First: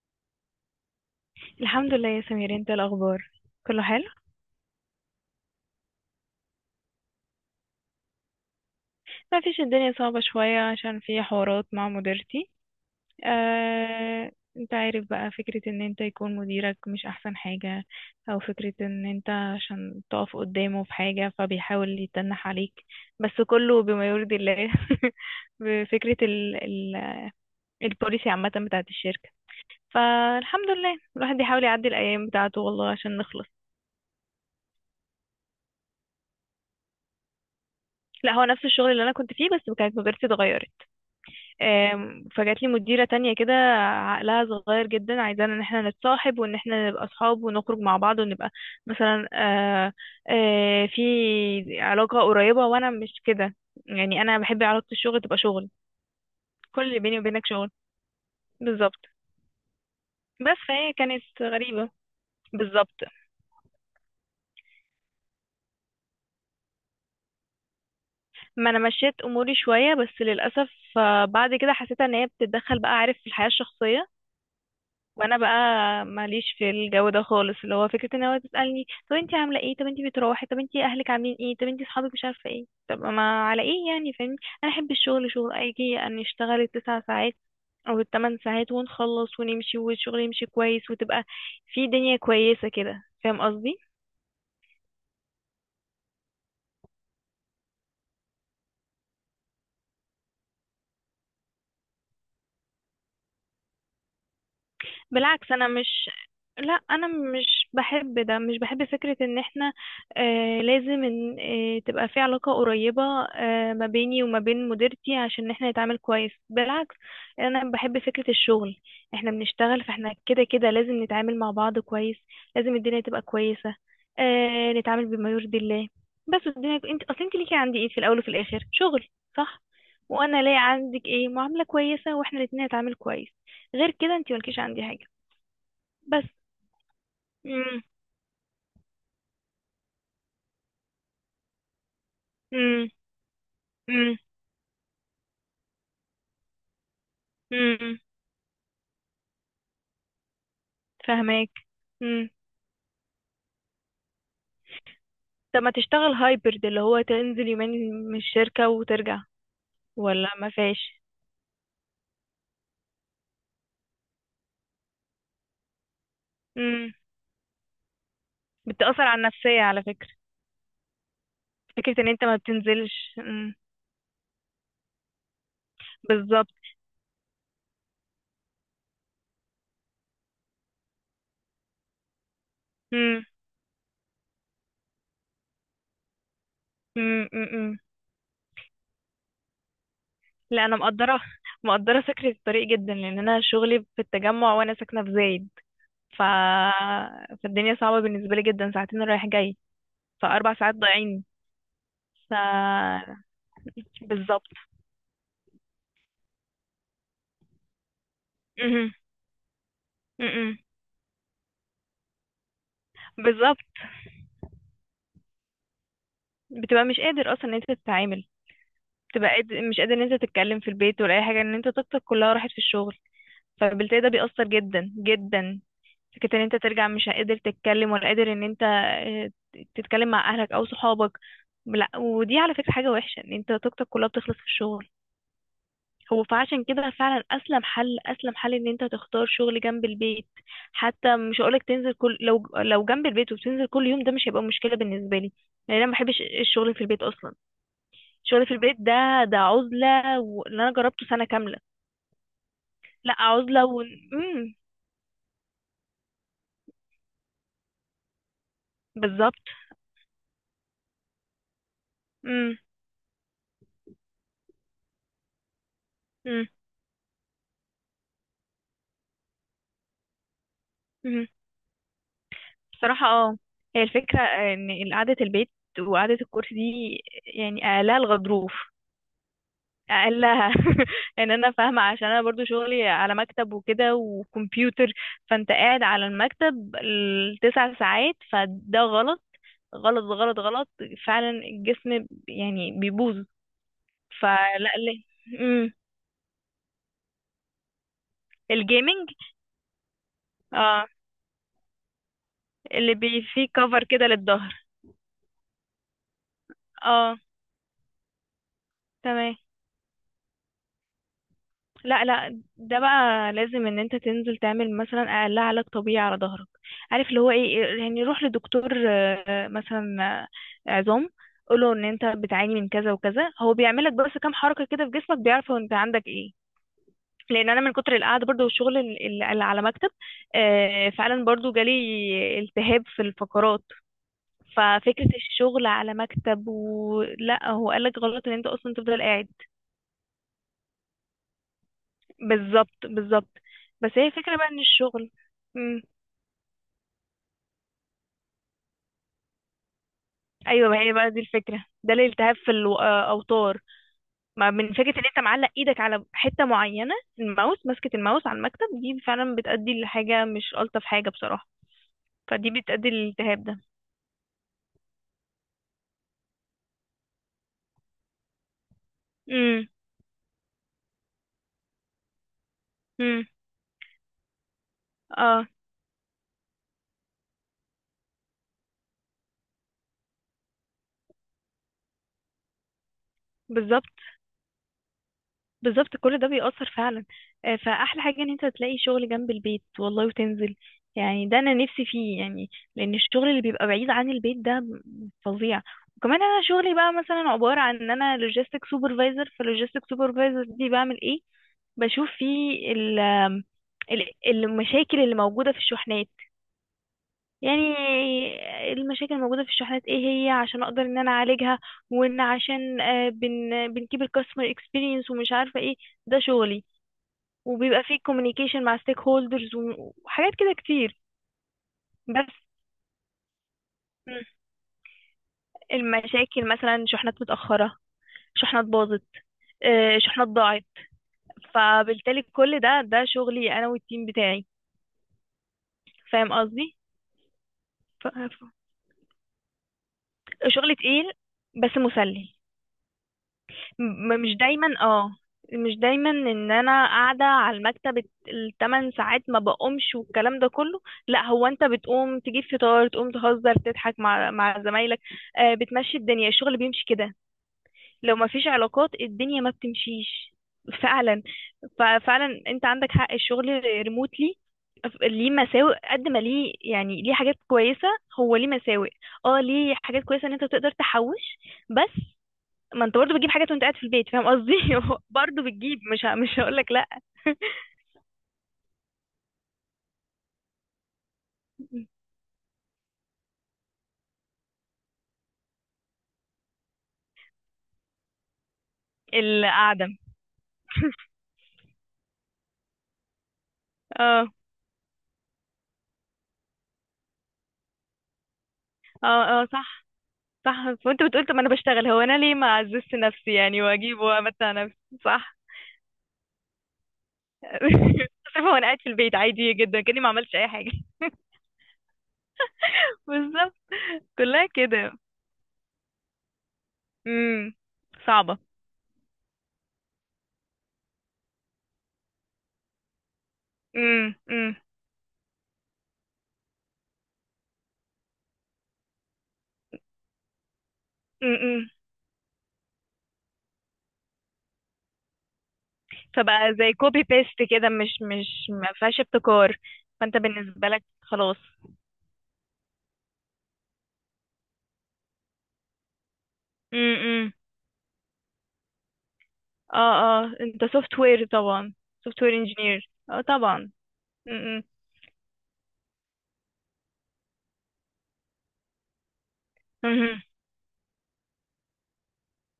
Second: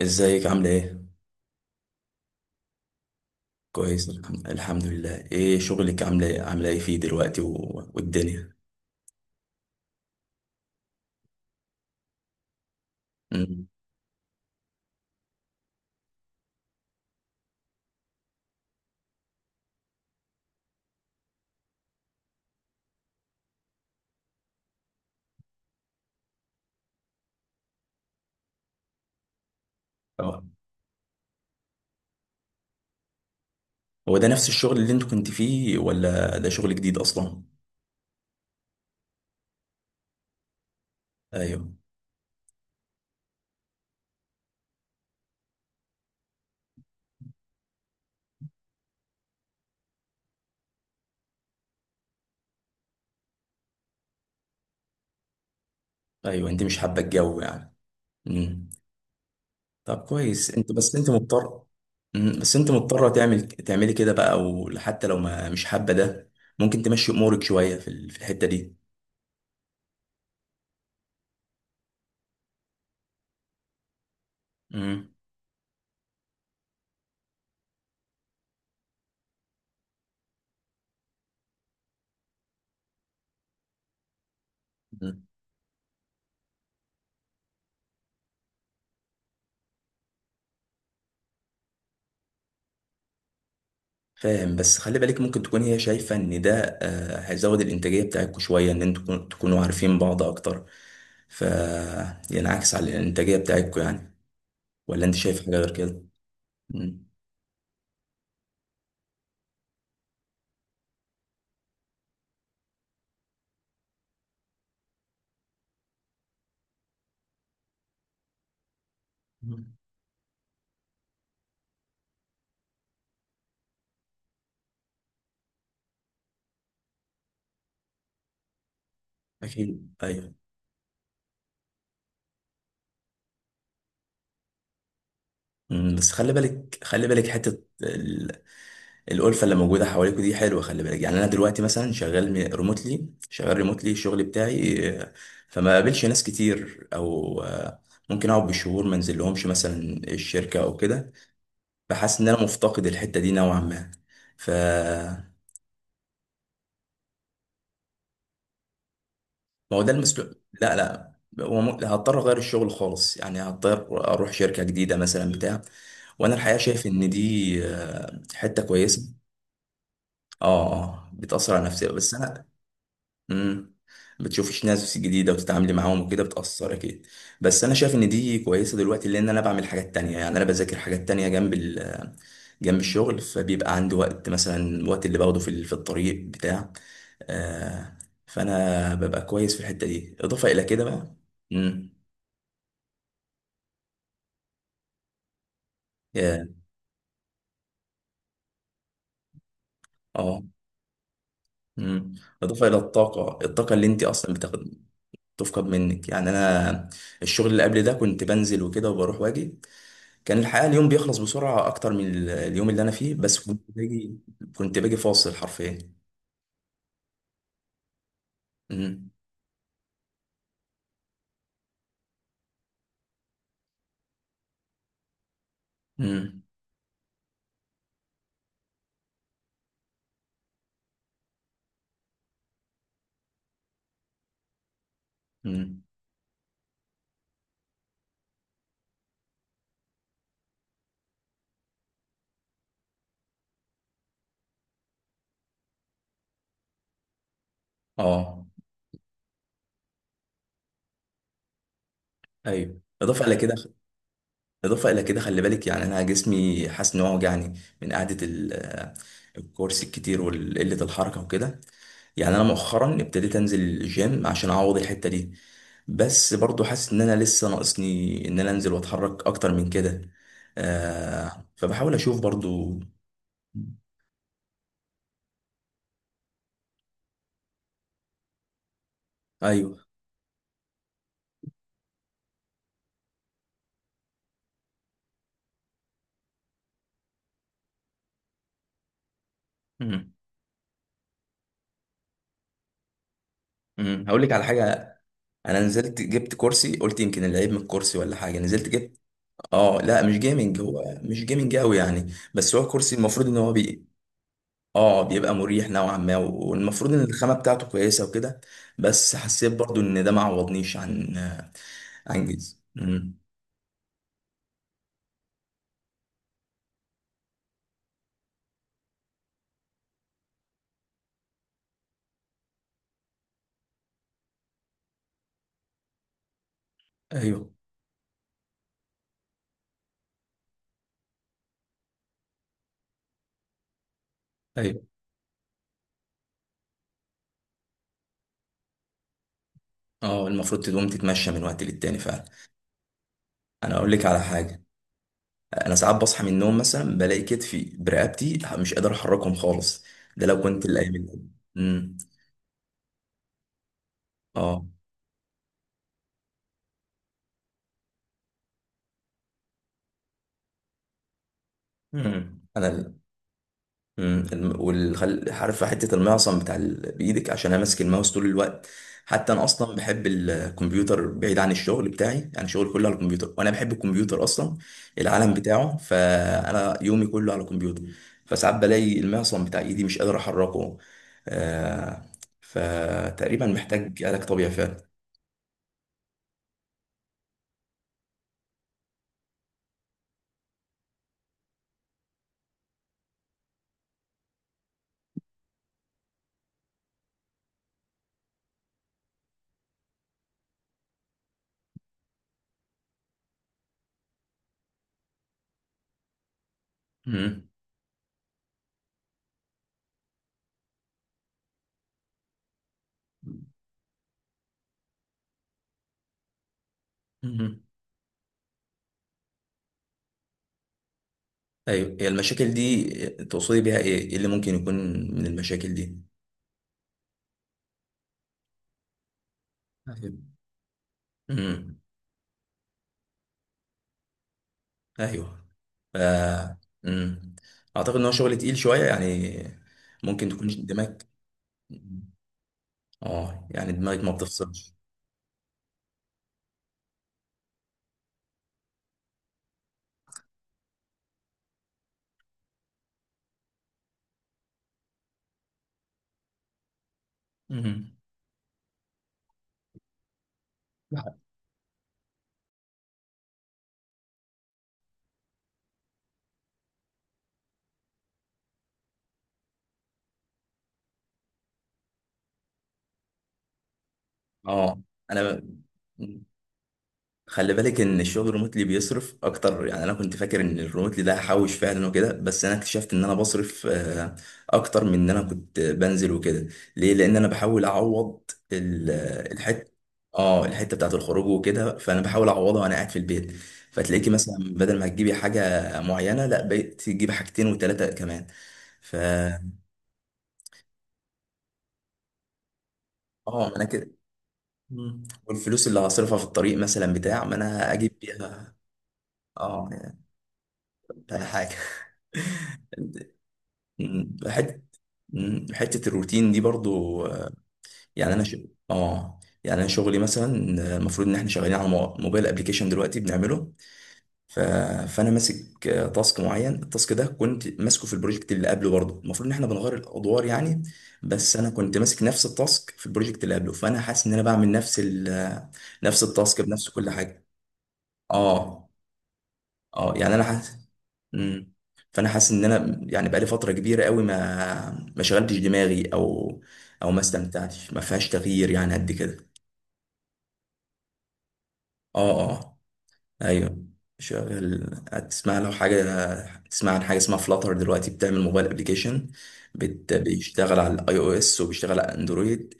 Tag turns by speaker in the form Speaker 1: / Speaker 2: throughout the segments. Speaker 1: ازيك عاملة ايه؟
Speaker 2: الحمد لله يا سمير، انت إيه الاخبار؟ كله حلو.
Speaker 1: كويس. الحمد لله. ايه شغلك؟ عاملة ايه؟ عاملة ايه فيه دلوقتي والدنيا؟
Speaker 2: ما فيش، الدنيا صعبة شوية عشان في حوارات مع مديرتي.
Speaker 1: مم.
Speaker 2: آه، انت عارف بقى فكرة ان انت يكون مديرك مش احسن حاجة، او فكرة ان انت عشان تقف قدامه في حاجة فبيحاول يتنح عليك. بس كله بما يرضي الله. بفكرة ال البوليسي عامة بتاعت الشركة.
Speaker 1: اه،
Speaker 2: فالحمد لله الواحد بيحاول يعدي الايام بتاعته والله عشان نخلص.
Speaker 1: هو ده نفس الشغل اللي انت كنت فيه ولا ده شغل جديد اصلا؟
Speaker 2: لا، هو نفس الشغل اللي انا كنت فيه بس كانت مديرتي اتغيرت.
Speaker 1: ايوه،
Speaker 2: فجات لي مديرة تانية كده، عقلها صغير جدا، عايزانا ان احنا نتصاحب وان احنا نبقى اصحاب ونخرج مع بعض ونبقى مثلا في علاقة قريبة، وانا مش كده. يعني انا بحب علاقة الشغل تبقى شغل.
Speaker 1: ايوه، انت مش
Speaker 2: كل اللي
Speaker 1: حابة
Speaker 2: بيني
Speaker 1: الجو
Speaker 2: وبينك شغل.
Speaker 1: يعني. مم.
Speaker 2: بالظبط.
Speaker 1: طب كويس،
Speaker 2: بس
Speaker 1: انت
Speaker 2: فهي
Speaker 1: بس انت
Speaker 2: كانت
Speaker 1: مضطر.
Speaker 2: غريبة.
Speaker 1: مم. بس انت
Speaker 2: بالظبط.
Speaker 1: مضطرة تعملي كده بقى، وحتى لو ما مش حابة ده، ممكن تمشي امورك شوية في الحتة
Speaker 2: ما
Speaker 1: دي.
Speaker 2: انا مشيت اموري شوية بس للأسف بعد كده حسيت ان هي بتتدخل بقى، عارف، في الحياة الشخصية.
Speaker 1: مم.
Speaker 2: وانا بقى ماليش في الجو ده خالص، اللي هو فكره ان هو تسالني طب انتي عامله ايه، طب انتي بتروحي، طب انتي اهلك عاملين ايه، طب انتي اصحابك مش عارفه ايه، طب ما على ايه يعني، فاهمني. انا احب الشغل شغل، اجي ان اشتغل الـ9 ساعات او الـ8 ساعات ونخلص ونمشي والشغل يمشي كويس، وتبقى في دنيا كويسه كده. فاهم قصدي؟
Speaker 1: فاهم، بس خلي بالك، ممكن تكون هي شايفة ان ده هيزود الانتاجية بتاعتكم شوية، ان انتوا تكونوا عارفين بعض اكتر، ف ينعكس على الانتاجية بتاعتكم يعني. ولا انت شايف
Speaker 2: بالعكس،
Speaker 1: حاجة
Speaker 2: انا
Speaker 1: غير كده؟
Speaker 2: مش، لا انا
Speaker 1: مم.
Speaker 2: مش بحب ده، مش بحب فكرة ان احنا آه لازم ان تبقى في علاقة قريبة آه ما بيني وما بين مديرتي عشان احنا نتعامل كويس. بالعكس، انا بحب فكرة الشغل، احنا
Speaker 1: مم.
Speaker 2: بنشتغل، فاحنا كده كده لازم نتعامل مع بعض كويس، لازم الدنيا تبقى كويسة، نتعامل بما يرضي الله. بس الدنيا، انت اصل انت ليكي عندي ايه في الاول وفي الاخر؟ شغل. صح.
Speaker 1: اكيد، ايوه.
Speaker 2: وانا ليا عندك ايه؟ معاملة كويسة، واحنا الاتنين نتعامل كويس. غير كده انت ملكيش عندي حاجة.
Speaker 1: مم، بس
Speaker 2: بس.
Speaker 1: خلي بالك، خلي بالك
Speaker 2: امم.
Speaker 1: الألفة اللي موجودة حواليكوا دي حلوة. خلي بالك يعني، انا دلوقتي مثلا شغال
Speaker 2: امم.
Speaker 1: ريموتلي شغال ريموتلي
Speaker 2: امم.
Speaker 1: الشغل بتاعي فما قابلش ناس كتير، او
Speaker 2: امم.
Speaker 1: ممكن اقعد بالشهور ما انزل لهمش مثلا الشركة او كده.
Speaker 2: فهماك.
Speaker 1: بحس ان
Speaker 2: امم.
Speaker 1: انا مفتقد الحته دي نوعا ما. ف
Speaker 2: طب ما تشتغل هايبرد، اللي هو تنزل يومين من الشركة وترجع؟
Speaker 1: ما هو ده المسلوق.
Speaker 2: ولا ما
Speaker 1: لا،
Speaker 2: فيش؟
Speaker 1: لا، هضطر اغير الشغل خالص يعني، هضطر اروح شركه جديده مثلا بتاع. وانا الحقيقه شايف
Speaker 2: امم.
Speaker 1: ان دي حته كويسه.
Speaker 2: بتأثر على النفسية على فكرة،
Speaker 1: اه، اه، بتاثر على نفسي،
Speaker 2: فكرة ان
Speaker 1: بس
Speaker 2: انت ما
Speaker 1: انا
Speaker 2: بتنزلش.
Speaker 1: امم بتشوفيش ناس جديده وتتعاملي معاهم وكده،
Speaker 2: بالظبط.
Speaker 1: بتاثر اكيد. بس انا شايف ان دي كويسه دلوقتي لان انا بعمل حاجات تانية يعني، انا بذاكر حاجات تانية جنب ال جنب الشغل،
Speaker 2: امم.
Speaker 1: فبيبقى عندي وقت مثلا، الوقت اللي باخده في الطريق بتاع
Speaker 2: امم. امم.
Speaker 1: آه، فانا ببقى كويس في الحته دي اضافه الى
Speaker 2: لا انا
Speaker 1: كده بقى.
Speaker 2: مقدرة،
Speaker 1: امم
Speaker 2: مقدرة فكرة الطريق جدا لان انا شغلي في التجمع وانا ساكنة في زايد ف...
Speaker 1: يا
Speaker 2: فالدنيا صعبة بالنسبة لي جدا، ساعتين رايح جاي،
Speaker 1: اه
Speaker 2: فاربع ساعات ضايعين.
Speaker 1: امم
Speaker 2: ف
Speaker 1: اضافه الى الطاقه اللي انت اصلا
Speaker 2: بالظبط.
Speaker 1: بتاخد، تفقد منك يعني. انا الشغل اللي قبل ده كنت بنزل
Speaker 2: مهم.
Speaker 1: وكده وبروح واجي، كان
Speaker 2: مهم.
Speaker 1: الحقيقه اليوم بيخلص بسرعه اكتر من اليوم اللي انا فيه، بس كنت
Speaker 2: بالظبط.
Speaker 1: باجي كنت باجي فاصل حرفيا.
Speaker 2: بتبقى مش قادر اصلا ان انت تتعامل،
Speaker 1: امم.
Speaker 2: بتبقى قادر، مش قادر ان انت تتكلم في البيت ولا اي حاجه، ان انت طاقتك كلها راحت في الشغل، فبالتالي ده بيأثر جدا جدا، فكرة ان
Speaker 1: امم.
Speaker 2: انت ترجع مش قادر تتكلم ولا قادر ان انت تتكلم مع اهلك او صحابك. لا ودي على فكره حاجه وحشه ان انت طاقتك كلها بتخلص في الشغل.
Speaker 1: امم.
Speaker 2: هو فعشان كده فعلا اسلم حل، اسلم حل ان انت تختار شغل جنب البيت. حتى مش هقولك تنزل كل، لو جنب البيت وبتنزل كل يوم ده مش هيبقى مشكله بالنسبه لي، لان انا ما بحبش الشغل في البيت اصلا.
Speaker 1: اه.
Speaker 2: الشغل في البيت ده عزلة، واللي انا جربته سنة كاملة.
Speaker 1: ايوه،
Speaker 2: لا
Speaker 1: اضافه الى كده،
Speaker 2: عزلة و امم.
Speaker 1: خلي بالك يعني، انا جسمي حاسس ان هو وجعني من قعده
Speaker 2: بالظبط.
Speaker 1: الكرسي الكتير وقله الحركه وكده، يعني انا
Speaker 2: امم.
Speaker 1: مؤخرا ابتديت انزل الجيم عشان اعوض الحته دي. بس
Speaker 2: امم.
Speaker 1: برضو حاسس ان انا لسه ناقصني ان انا انزل واتحرك اكتر من كده،
Speaker 2: امم.
Speaker 1: آه فبحاول اشوف برضو.
Speaker 2: بصراحة، اه، هي الفكرة ان قعدة البيت وقعدة الكرسي دي، يعني اقلها الغضروف،
Speaker 1: ايوه.
Speaker 2: اقلها. ان انا فاهمة عشان انا برضو شغلي على مكتب وكده وكمبيوتر. فانت قاعد على المكتب الـ9 ساعات فده غلط، غلط
Speaker 1: امم.
Speaker 2: غلط غلط. فعلا الجسم يعني بيبوظ.
Speaker 1: امم، هقول لك على
Speaker 2: فلا
Speaker 1: حاجه.
Speaker 2: ليه.
Speaker 1: انا
Speaker 2: امم.
Speaker 1: نزلت جبت كرسي، قلت يمكن العيب من الكرسي ولا حاجه، نزلت جبت.
Speaker 2: الجيمنج.
Speaker 1: اه، لا، مش جيمنج،
Speaker 2: اه،
Speaker 1: هو مش جيمنج قوي يعني، بس هو
Speaker 2: اللي
Speaker 1: كرسي
Speaker 2: بي
Speaker 1: المفروض ان
Speaker 2: فيه
Speaker 1: هو
Speaker 2: كفر
Speaker 1: بي.
Speaker 2: كده للظهر.
Speaker 1: اه بيبقى مريح نوعا ما، والمفروض ان
Speaker 2: اه.
Speaker 1: الخامه بتاعته كويسه وكده، بس
Speaker 2: تمام.
Speaker 1: حسيت برضو ان ده ما عوضنيش عن.
Speaker 2: لا لا،
Speaker 1: جيز.
Speaker 2: ده
Speaker 1: مم.
Speaker 2: بقى لازم ان انت تنزل تعمل مثلا اقل علاج طبيعي على ظهرك. عارف اللي هو ايه، يعني روح لدكتور مثلا عظام، قوله ان انت بتعاني من كذا وكذا، هو بيعملك بس كام حركة كده في جسمك بيعرف هو انت عندك ايه. لان
Speaker 1: ايوه.
Speaker 2: انا من كتر القعده برضو والشغل اللي على مكتب فعلا برضو جالي التهاب في الفقرات.
Speaker 1: ايوه.
Speaker 2: ففكرة الشغل على مكتب، ولا هو قالك غلط ان انت اصلا تفضل قاعد.
Speaker 1: اه، المفروض تقوم تتمشى من وقت للتاني فعلا.
Speaker 2: بالظبط بالظبط.
Speaker 1: انا
Speaker 2: بس
Speaker 1: اقول لك
Speaker 2: هي
Speaker 1: على
Speaker 2: فكرة بقى ان
Speaker 1: حاجه.
Speaker 2: الشغل.
Speaker 1: انا
Speaker 2: مم.
Speaker 1: ساعات بصحى من النوم مثلا بلاقي كتفي برقبتي مش قادر احركهم خالص، ده لو كنت
Speaker 2: ايوه، ما هي
Speaker 1: الايام
Speaker 2: بقى
Speaker 1: اللي.
Speaker 2: دي الفكرة، ده
Speaker 1: امم.
Speaker 2: الالتهاب في الاوتار. ما
Speaker 1: اه.
Speaker 2: من فكرة ان انت معلق ايدك على حتة معينة، الماوس، ماسكة الماوس على المكتب، دي فعلا بتأدي لحاجة مش ألطف حاجة بصراحة.
Speaker 1: مم.
Speaker 2: فدي بتأدي
Speaker 1: انا
Speaker 2: للالتهاب ده.
Speaker 1: عارف حته المعصم بتاع بايدك، عشان انا ماسك الماوس طول الوقت. حتى انا
Speaker 2: امم.
Speaker 1: اصلا بحب الكمبيوتر بعيد عن الشغل بتاعي، انا شغلي كله على
Speaker 2: امم.
Speaker 1: الكمبيوتر، وانا بحب الكمبيوتر اصلا العالم
Speaker 2: اه.
Speaker 1: بتاعه، فانا يومي كله على الكمبيوتر. فساعات بلاقي المعصم بتاع ايدي مش قادر احركه، آه... فتقريبا
Speaker 2: بالظبط
Speaker 1: محتاج علاج طبيعي فعلا.
Speaker 2: بالظبط، كل ده بيأثر فعلا. فأحلى حاجة إن أنت تلاقي شغل جنب البيت والله وتنزل، يعني ده أنا نفسي فيه يعني. لأن الشغل اللي بيبقى بعيد عن البيت ده فظيع. وكمان أنا شغلي بقى مثلا عبارة عن إن أنا لوجيستيك سوبرفايزر، فاللوجيستيك سوبرفايزر دي بعمل إيه؟ بشوف فيه ال المشاكل اللي موجودة في الشحنات،
Speaker 1: امم.
Speaker 2: يعني، المشاكل الموجودة في الشحنات ايه هي، عشان اقدر ان انا اعالجها، وان عشان آه، بن بنكيب الكاستمر اكسبيرينس ومش عارفة ايه. ده شغلي.
Speaker 1: امم.
Speaker 2: وبيبقى فيه كوميونيكيشن مع ستيك هولدرز وحاجات كده كتير.
Speaker 1: ايوه، هي
Speaker 2: بس.
Speaker 1: المشاكل دي تقصدي بيها ايه؟ إيه
Speaker 2: مم.
Speaker 1: اللي ممكن يكون من المشاكل دي؟
Speaker 2: المشاكل مثلا شحنات متأخرة، شحنات باظت، شحنات
Speaker 1: أيوة.
Speaker 2: ضاعت.
Speaker 1: امم.
Speaker 2: فبالتالي كل ده، ده شغلي انا والتيم بتاعي.
Speaker 1: ايوه. ف...
Speaker 2: فاهم قصدي؟
Speaker 1: مم. اعتقد ان
Speaker 2: ف-
Speaker 1: هو شغل
Speaker 2: ف-
Speaker 1: تقيل شويه يعني، ممكن تكون
Speaker 2: شغل
Speaker 1: دماغك،
Speaker 2: تقيل بس مسلي.
Speaker 1: اه يعني دماغك ما
Speaker 2: مش دايما،
Speaker 1: بتفصلش.
Speaker 2: اه مش دايما ان انا قاعده على المكتب الـ8 ساعات ما بقومش والكلام ده كله. لا، هو انت بتقوم تجيب فطار، تقوم تهزر تضحك مع زمايلك بتمشي الدنيا، الشغل بيمشي كده.
Speaker 1: مم.
Speaker 2: لو ما فيش علاقات الدنيا ما بتمشيش
Speaker 1: لا.
Speaker 2: فعلا. ففعلا انت عندك حق، الشغل ريموتلي ليه مساوئ قد ما ليه يعني ليه حاجات كويسة. هو ليه مساوئ، اه ليه حاجات كويسة ان انت تقدر تحوش. بس ما انت برضه بتجيب حاجات وانت قاعد في البيت فاهم قصدي.
Speaker 1: اه، انا.
Speaker 2: برضه بتجيب، مش هقول لك لا.
Speaker 1: خلي بالك ان الشغل الريموتلي بيصرف اكتر، يعني انا كنت فاكر ان الريموتلي ده هحوش فعلا وكده، بس انا اكتشفت ان انا بصرف اكتر من ان انا كنت بنزل وكده. ليه؟ لان انا بحاول اعوض ال- الحته،
Speaker 2: القعدة.
Speaker 1: اه الحته بتاعت الخروج وكده، فانا بحاول اعوضها وانا قاعد في البيت. فتلاقيكي
Speaker 2: اه
Speaker 1: مثلا، بدل ما تجيبي حاجه معينه، لا، بقيت تجيبي حاجتين وثلاثه كمان. ف
Speaker 2: اه. اه صح. صح. وانت بتقول طب ما انا بشتغل، هو انا ليه ما اعززش نفسي
Speaker 1: اه
Speaker 2: يعني،
Speaker 1: انا كده.
Speaker 2: واجيب وامتع نفسي.
Speaker 1: مم.
Speaker 2: صح.
Speaker 1: والفلوس اللي هصرفها في الطريق مثلا بتاع، ما انا اجيب
Speaker 2: شايفه،
Speaker 1: بيها.
Speaker 2: وانا قاعد في البيت عادي
Speaker 1: اه
Speaker 2: جدا كاني ما عملتش اي حاجه.
Speaker 1: بقى حاجه.
Speaker 2: بالظبط.
Speaker 1: مم.
Speaker 2: كلها
Speaker 1: حته.
Speaker 2: كده.
Speaker 1: مم. حته الروتين دي برضو
Speaker 2: امم.
Speaker 1: يعني انا
Speaker 2: صعبه.
Speaker 1: اه. يعني انا شغلي مثلا المفروض ان احنا شغالين على موبايل ابلكيشن دلوقتي بنعمله.
Speaker 2: امم.
Speaker 1: ف...
Speaker 2: امم.
Speaker 1: فانا ماسك تاسك معين. التاسك ده كنت ماسكه في البروجكت اللي قبله برضو، المفروض ان احنا بنغير الادوار يعني، بس
Speaker 2: امم.
Speaker 1: انا
Speaker 2: امم.
Speaker 1: كنت ماسك نفس التاسك في البروجكت اللي قبله، فانا حاسس ان انا بعمل نفس التاسك
Speaker 2: فبقى
Speaker 1: بنفس
Speaker 2: زي
Speaker 1: كل
Speaker 2: كوبي
Speaker 1: حاجه.
Speaker 2: بيست كده، مش
Speaker 1: اه،
Speaker 2: ما فيهاش ابتكار.
Speaker 1: اه، يعني
Speaker 2: فانت
Speaker 1: انا حاسس.
Speaker 2: بالنسبه لك خلاص.
Speaker 1: امم. فانا حاسس ان انا يعني بقالي فتره كبيره قوي ما شغلتش دماغي، او
Speaker 2: امم.
Speaker 1: ما
Speaker 2: امم.
Speaker 1: استمتعتش، ما فيهاش تغيير يعني قد كده.
Speaker 2: اه اه. انت سوفت وير طبعا،
Speaker 1: اه.
Speaker 2: سوفت وير
Speaker 1: اه.
Speaker 2: انجينير، اه
Speaker 1: ايوه،
Speaker 2: طبعا. امم.
Speaker 1: شغل، هتسمع لو حاجه، تسمع عن حاجه اسمها فلاتر، دلوقتي بتعمل موبايل ابلكيشن
Speaker 2: امم.
Speaker 1: بيشتغل على الاي او اس وبيشتغل على اندرويد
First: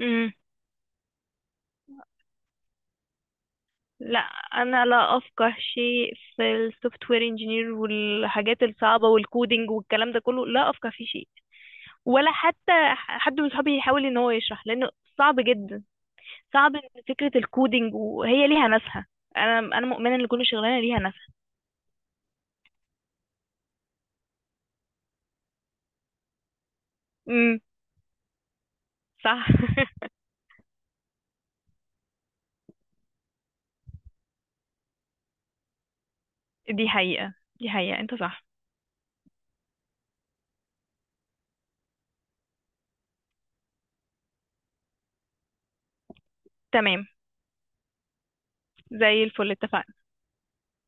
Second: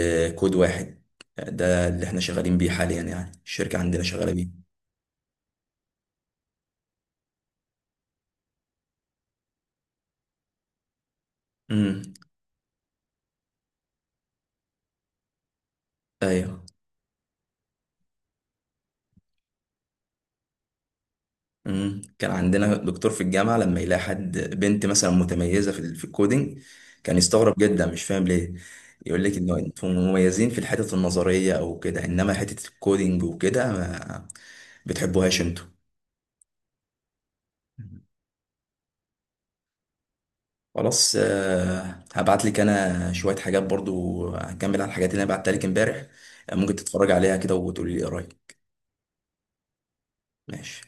Speaker 2: امم.
Speaker 1: واحد. ده اللي احنا شغالين بيه حاليا يعني، الشركه عندنا
Speaker 2: لا،
Speaker 1: شغاله بيه.
Speaker 2: انا لا افقه شيء في السوفت وير انجينير والحاجات الصعبه والكودينج والكلام ده كله، لا افقه فيه شيء.
Speaker 1: امم.
Speaker 2: ولا حتى حد من صحابي يحاول ان هو يشرح، لانه صعب جدا.
Speaker 1: ايوه.
Speaker 2: صعب ان فكره الكودينج وهي ليها ناسها. انا، انا مؤمنه ان كل شغلانه ليها ناسها.
Speaker 1: مم. كان عندنا دكتور في الجامعة لما يلاقي حد بنت مثلا متميزة في الكودينج، كان يستغرب
Speaker 2: امم.
Speaker 1: جدا، مش فاهم ليه. يقول لك
Speaker 2: صح.
Speaker 1: انه انتم مميزين في الحتة النظرية او كده، انما حتة الكودينج وكده ما بتحبوهاش انتوا.
Speaker 2: دي حقيقه، دي حقيقه، انت صح.
Speaker 1: خلاص، هبعت لك انا شوية حاجات برضو، هكمل على الحاجات اللي انا بعتها لك امبارح، ممكن
Speaker 2: تمام.
Speaker 1: تتفرج عليها كده وتقولي لي ايه رأيك.
Speaker 2: زي الفل، اتفقنا.
Speaker 1: ماشي.